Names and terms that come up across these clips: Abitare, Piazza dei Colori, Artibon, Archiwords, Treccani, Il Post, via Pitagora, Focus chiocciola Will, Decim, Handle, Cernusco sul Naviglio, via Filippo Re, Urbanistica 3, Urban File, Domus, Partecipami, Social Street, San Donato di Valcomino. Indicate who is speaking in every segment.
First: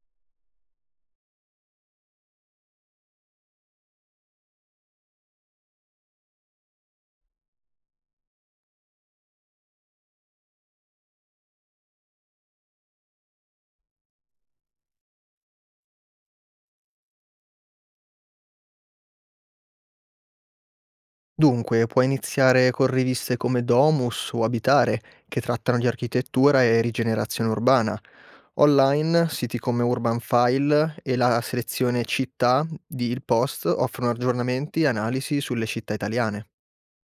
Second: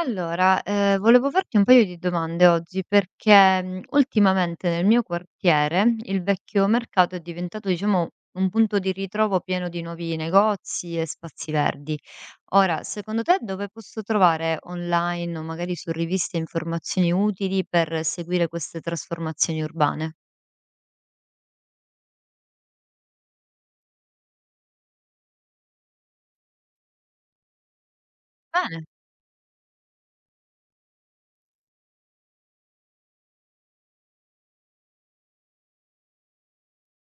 Speaker 1: Volevo farti un paio di domande oggi perché, ultimamente nel mio quartiere il vecchio mercato è diventato, diciamo, un punto di ritrovo pieno di nuovi negozi e spazi verdi. Ora, secondo te dove posso trovare online o magari su riviste informazioni utili per seguire queste trasformazioni urbane?
Speaker 2: Dunque, puoi iniziare con riviste come Domus o Abitare, che trattano di architettura e rigenerazione urbana.
Speaker 1: Bene.
Speaker 2: Online, siti come Urban File e la selezione città di Il Post offrono aggiornamenti e analisi sulle città italiane.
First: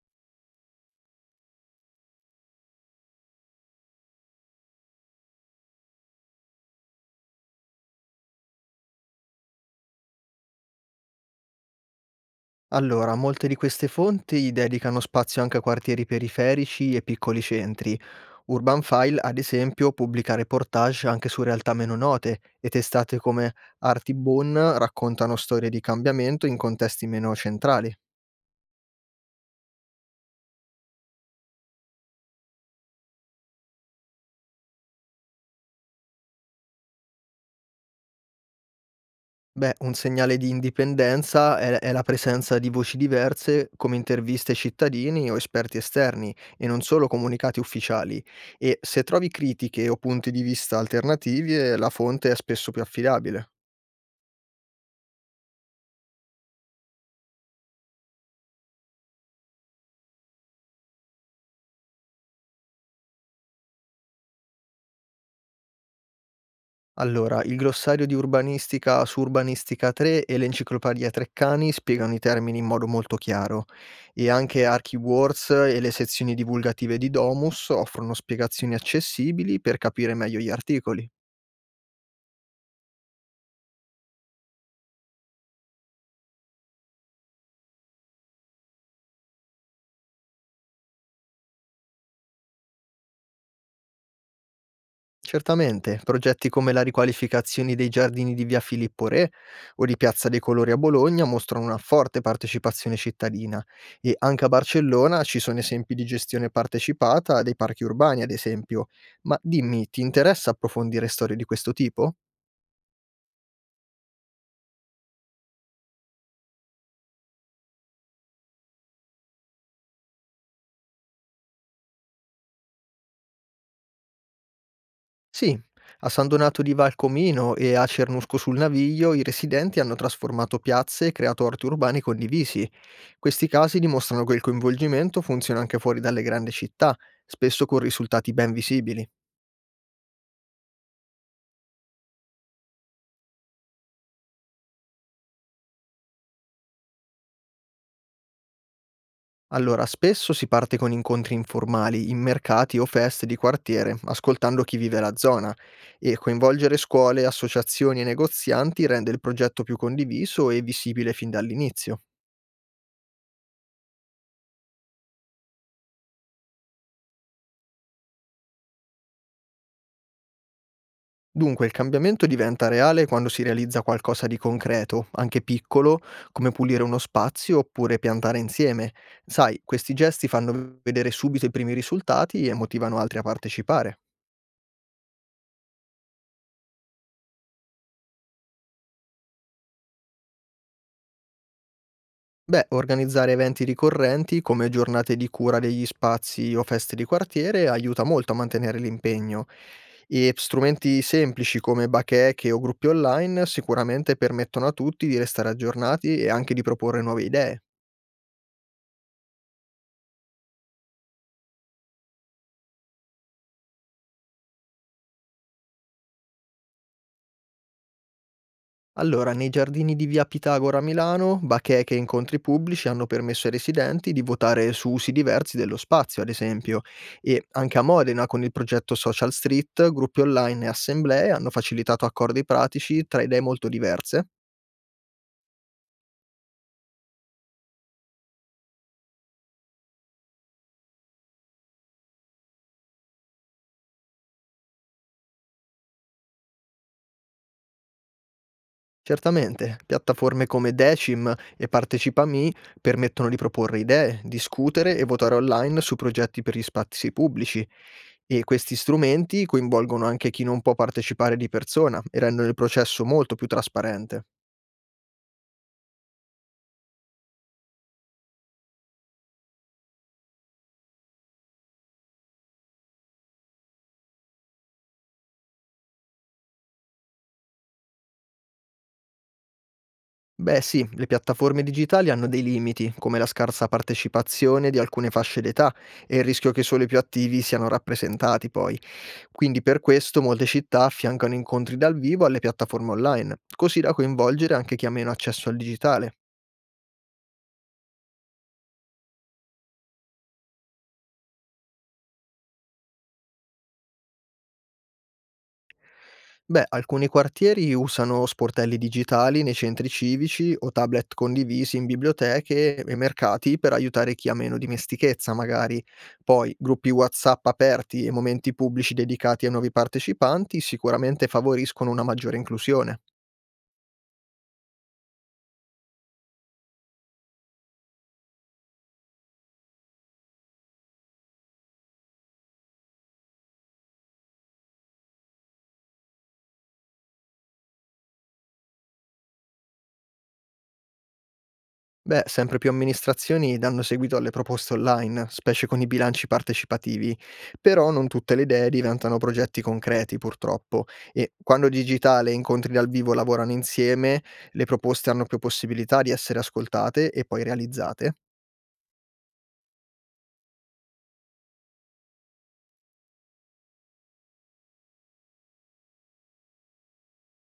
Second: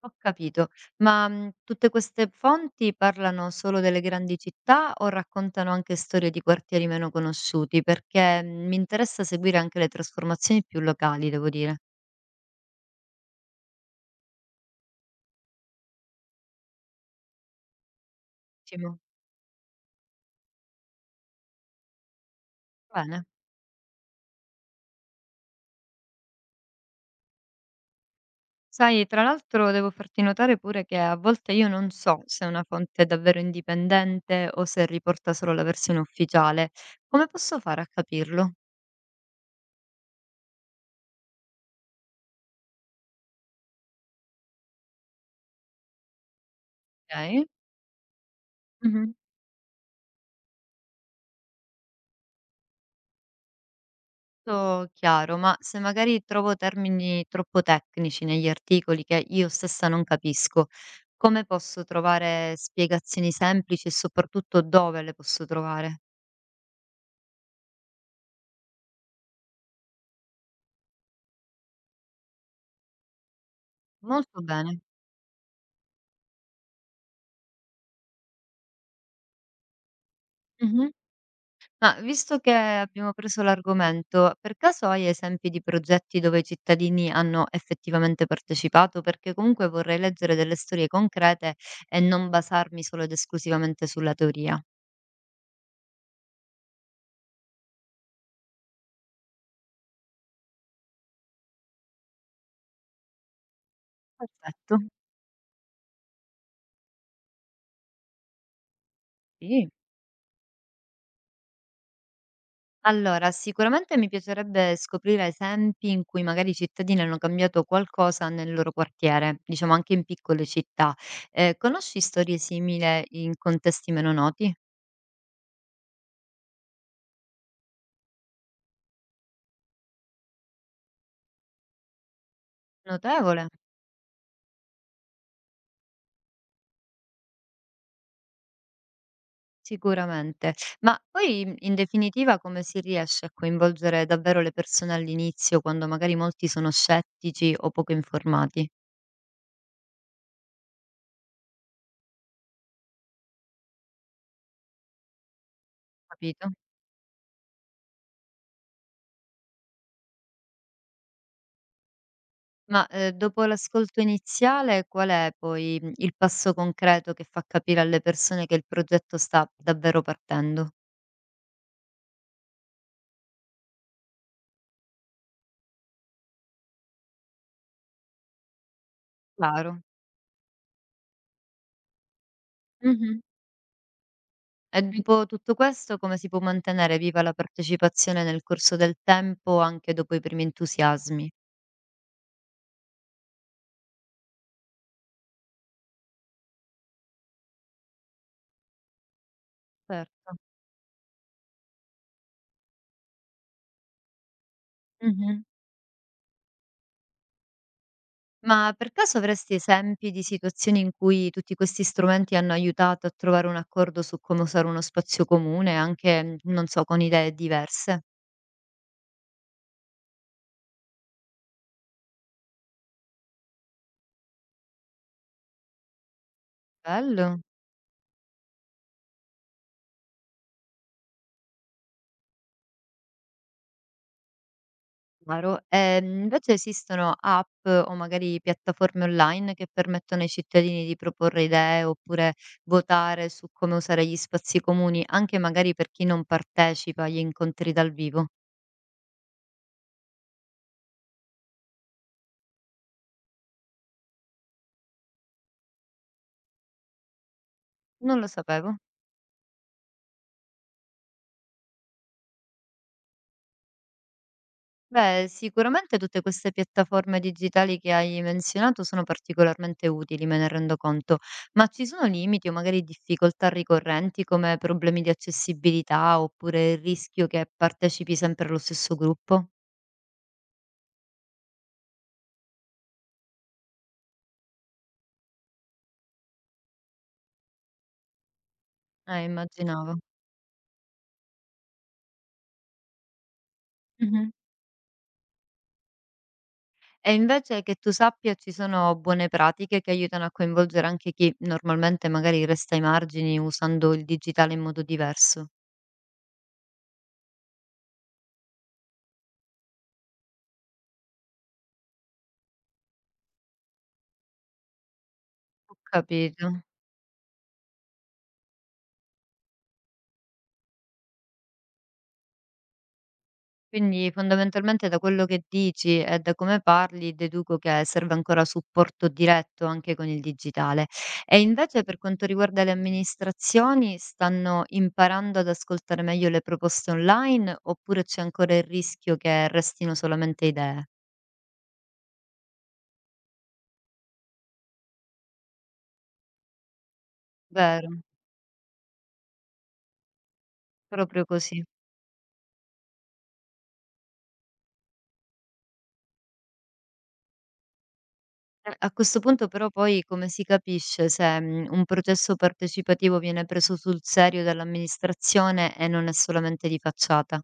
Speaker 1: Ho capito, ma, tutte queste fonti parlano solo delle grandi città o raccontano anche storie di quartieri meno conosciuti? Perché, mi interessa seguire anche le trasformazioni più locali, devo dire.
Speaker 2: Allora, molte di queste fonti dedicano spazio anche a quartieri periferici e piccoli centri. Urban
Speaker 1: Ottimo.
Speaker 2: File, ad esempio, pubblica reportage anche su realtà meno note e testate
Speaker 1: Bene.
Speaker 2: come Artibon raccontano storie di cambiamento in contesti meno centrali.
Speaker 1: Sai, tra l'altro devo farti notare pure che a volte io non so se una fonte è davvero indipendente o se riporta solo la versione ufficiale. Come posso fare a capirlo?
Speaker 2: Beh, un segnale di indipendenza è la presenza di voci diverse come interviste ai cittadini o esperti esterni e non solo
Speaker 1: Okay.
Speaker 2: comunicati ufficiali. E se
Speaker 1: Mh-mh.
Speaker 2: trovi critiche o punti di vista alternativi, la fonte è spesso più affidabile.
Speaker 1: Tutto chiaro, ma se magari trovo termini troppo tecnici negli articoli che io stessa non capisco, come posso trovare spiegazioni semplici e soprattutto dove le posso trovare?
Speaker 2: Allora, il glossario di urbanistica su Urbanistica 3 e l'enciclopedia Treccani spiegano i termini in modo molto chiaro, e
Speaker 1: Molto
Speaker 2: anche
Speaker 1: bene.
Speaker 2: Archiwords e le sezioni divulgative di Domus offrono spiegazioni accessibili per capire meglio gli
Speaker 1: Mhm.
Speaker 2: articoli.
Speaker 1: Ma visto che abbiamo preso l'argomento, per caso hai esempi di progetti dove i cittadini hanno effettivamente partecipato? Perché comunque vorrei leggere delle storie concrete e non basarmi solo ed esclusivamente sulla teoria.
Speaker 2: Certamente, progetti come la riqualificazione dei giardini di via Filippo Re o di Piazza dei Colori a Bologna mostrano una forte partecipazione cittadina, e anche a
Speaker 1: Perfetto.
Speaker 2: Barcellona ci sono esempi di gestione partecipata dei parchi urbani, ad esempio. Ma
Speaker 1: Sì.
Speaker 2: dimmi, ti interessa approfondire storie di questo tipo?
Speaker 1: Allora, sicuramente mi piacerebbe scoprire esempi in cui magari i cittadini hanno cambiato qualcosa nel loro quartiere, diciamo anche in piccole città. Conosci storie simili in contesti meno noti?
Speaker 2: Sì, a San Donato di Valcomino e a Cernusco sul Naviglio i residenti hanno trasformato piazze e creato orti urbani condivisi. Questi
Speaker 1: Notevole,
Speaker 2: casi dimostrano che il coinvolgimento funziona anche fuori dalle grandi città, spesso con risultati ben visibili.
Speaker 1: sicuramente. Ma poi, in definitiva, come si riesce a coinvolgere davvero le persone all'inizio, quando magari molti sono scettici o poco informati?
Speaker 2: Allora, spesso si parte con incontri informali, in mercati o feste di quartiere, ascoltando chi vive la zona, e
Speaker 1: Capito?
Speaker 2: coinvolgere scuole, associazioni e negozianti rende il progetto più condiviso e visibile fin dall'inizio.
Speaker 1: Ma, dopo l'ascolto iniziale qual è poi, il passo concreto che fa capire alle persone che il progetto sta davvero partendo?
Speaker 2: Dunque, il cambiamento diventa reale quando si realizza qualcosa di concreto, anche piccolo, come pulire uno spazio oppure piantare insieme. Sai,
Speaker 1: Claro.
Speaker 2: questi gesti fanno vedere subito i primi risultati e motivano altri
Speaker 1: Mh-mh.
Speaker 2: a partecipare.
Speaker 1: E dopo tutto questo come si può mantenere viva la partecipazione nel corso del tempo anche dopo i primi entusiasmi?
Speaker 2: Beh, organizzare eventi ricorrenti come giornate di cura degli spazi o feste di quartiere aiuta molto a mantenere l'impegno, e
Speaker 1: Certo.
Speaker 2: strumenti semplici come bacheche o gruppi online sicuramente permettono a tutti di
Speaker 1: Mh-mh.
Speaker 2: restare aggiornati e anche di proporre nuove idee.
Speaker 1: Ma per caso avresti esempi di situazioni in cui tutti questi strumenti hanno aiutato a trovare un accordo su come usare uno spazio comune anche, non so, con idee diverse?
Speaker 2: Allora, nei giardini di via Pitagora a Milano, bacheche e incontri pubblici hanno permesso ai residenti di votare su usi diversi dello spazio, ad esempio,
Speaker 1: Bello.
Speaker 2: e anche a Modena con il progetto Social Street, gruppi online e assemblee hanno facilitato accordi pratici tra idee molto diverse.
Speaker 1: Chiaro. Invece esistono app o magari piattaforme online che permettono ai cittadini di proporre idee oppure votare su come usare gli spazi comuni, anche magari per chi non partecipa agli incontri dal vivo?
Speaker 2: Certamente, piattaforme come Decim e Partecipami permettono di proporre idee, discutere e votare online su progetti per gli spazi pubblici.
Speaker 1: Non lo
Speaker 2: E
Speaker 1: sapevo.
Speaker 2: questi strumenti coinvolgono anche chi non può partecipare di persona e rendono il processo molto più trasparente.
Speaker 1: Beh, sicuramente tutte queste piattaforme digitali che hai menzionato sono particolarmente utili, me ne rendo conto, ma ci sono limiti o magari difficoltà ricorrenti come problemi di accessibilità oppure il rischio che partecipi sempre allo stesso gruppo?
Speaker 2: Beh sì, le piattaforme digitali hanno dei limiti, come la scarsa partecipazione di alcune fasce d'età e il rischio che solo i più attivi siano rappresentati poi. Quindi per
Speaker 1: Immaginavo.
Speaker 2: questo molte città affiancano incontri dal vivo alle piattaforme online, così da
Speaker 1: Mh-mh.
Speaker 2: coinvolgere anche chi ha meno accesso al digitale.
Speaker 1: E invece che tu sappia ci sono buone pratiche che aiutano a coinvolgere anche chi normalmente magari resta ai margini usando il digitale in modo diverso.
Speaker 2: Beh, alcuni quartieri usano sportelli digitali nei centri civici o tablet condivisi in biblioteche e mercati per aiutare chi ha meno dimestichezza,
Speaker 1: Ho
Speaker 2: magari.
Speaker 1: capito.
Speaker 2: Poi gruppi WhatsApp aperti e momenti pubblici dedicati ai nuovi partecipanti sicuramente favoriscono una maggiore inclusione.
Speaker 1: Quindi fondamentalmente da quello che dici e da come parli deduco che serve ancora supporto diretto anche con il digitale. E invece per quanto riguarda le amministrazioni, stanno imparando ad ascoltare meglio le proposte online oppure c'è ancora il rischio che restino solamente idee?
Speaker 2: Beh, sempre più amministrazioni danno seguito alle proposte online, specie con i bilanci partecipativi, però
Speaker 1: Vero.
Speaker 2: non tutte le idee diventano progetti concreti, purtroppo,
Speaker 1: Proprio
Speaker 2: e
Speaker 1: così.
Speaker 2: quando digitale e incontri dal vivo lavorano insieme, le proposte hanno più possibilità di essere ascoltate e poi realizzate.
Speaker 1: A questo punto però poi come si capisce se, un processo partecipativo viene preso sul serio dall'amministrazione e non è solamente di facciata?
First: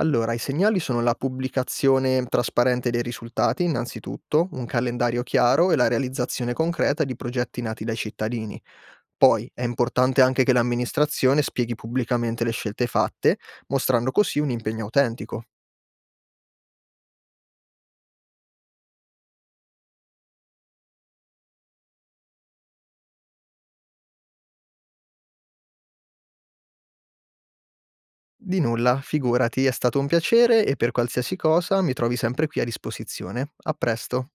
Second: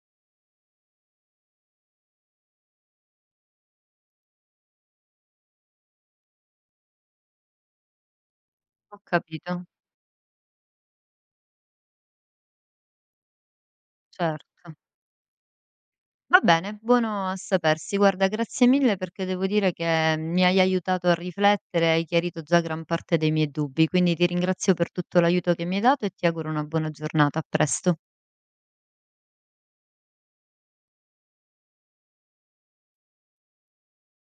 Speaker 2: Allora, i segnali sono la pubblicazione trasparente dei risultati, innanzitutto, un calendario chiaro e la realizzazione concreta di progetti nati dai cittadini.
Speaker 1: Ho
Speaker 2: Poi è
Speaker 1: capito,
Speaker 2: importante anche che l'amministrazione spieghi pubblicamente le scelte fatte, mostrando così un
Speaker 1: certo.
Speaker 2: impegno autentico.
Speaker 1: Va bene, buono a sapersi. Guarda, grazie mille perché devo dire che mi hai aiutato a riflettere e hai chiarito già gran parte dei miei dubbi, quindi ti ringrazio per tutto l'aiuto che mi hai dato e ti auguro una buona giornata. A presto.
Speaker 2: Di nulla, figurati, è stato un piacere e per qualsiasi cosa mi trovi sempre qui a disposizione. A presto.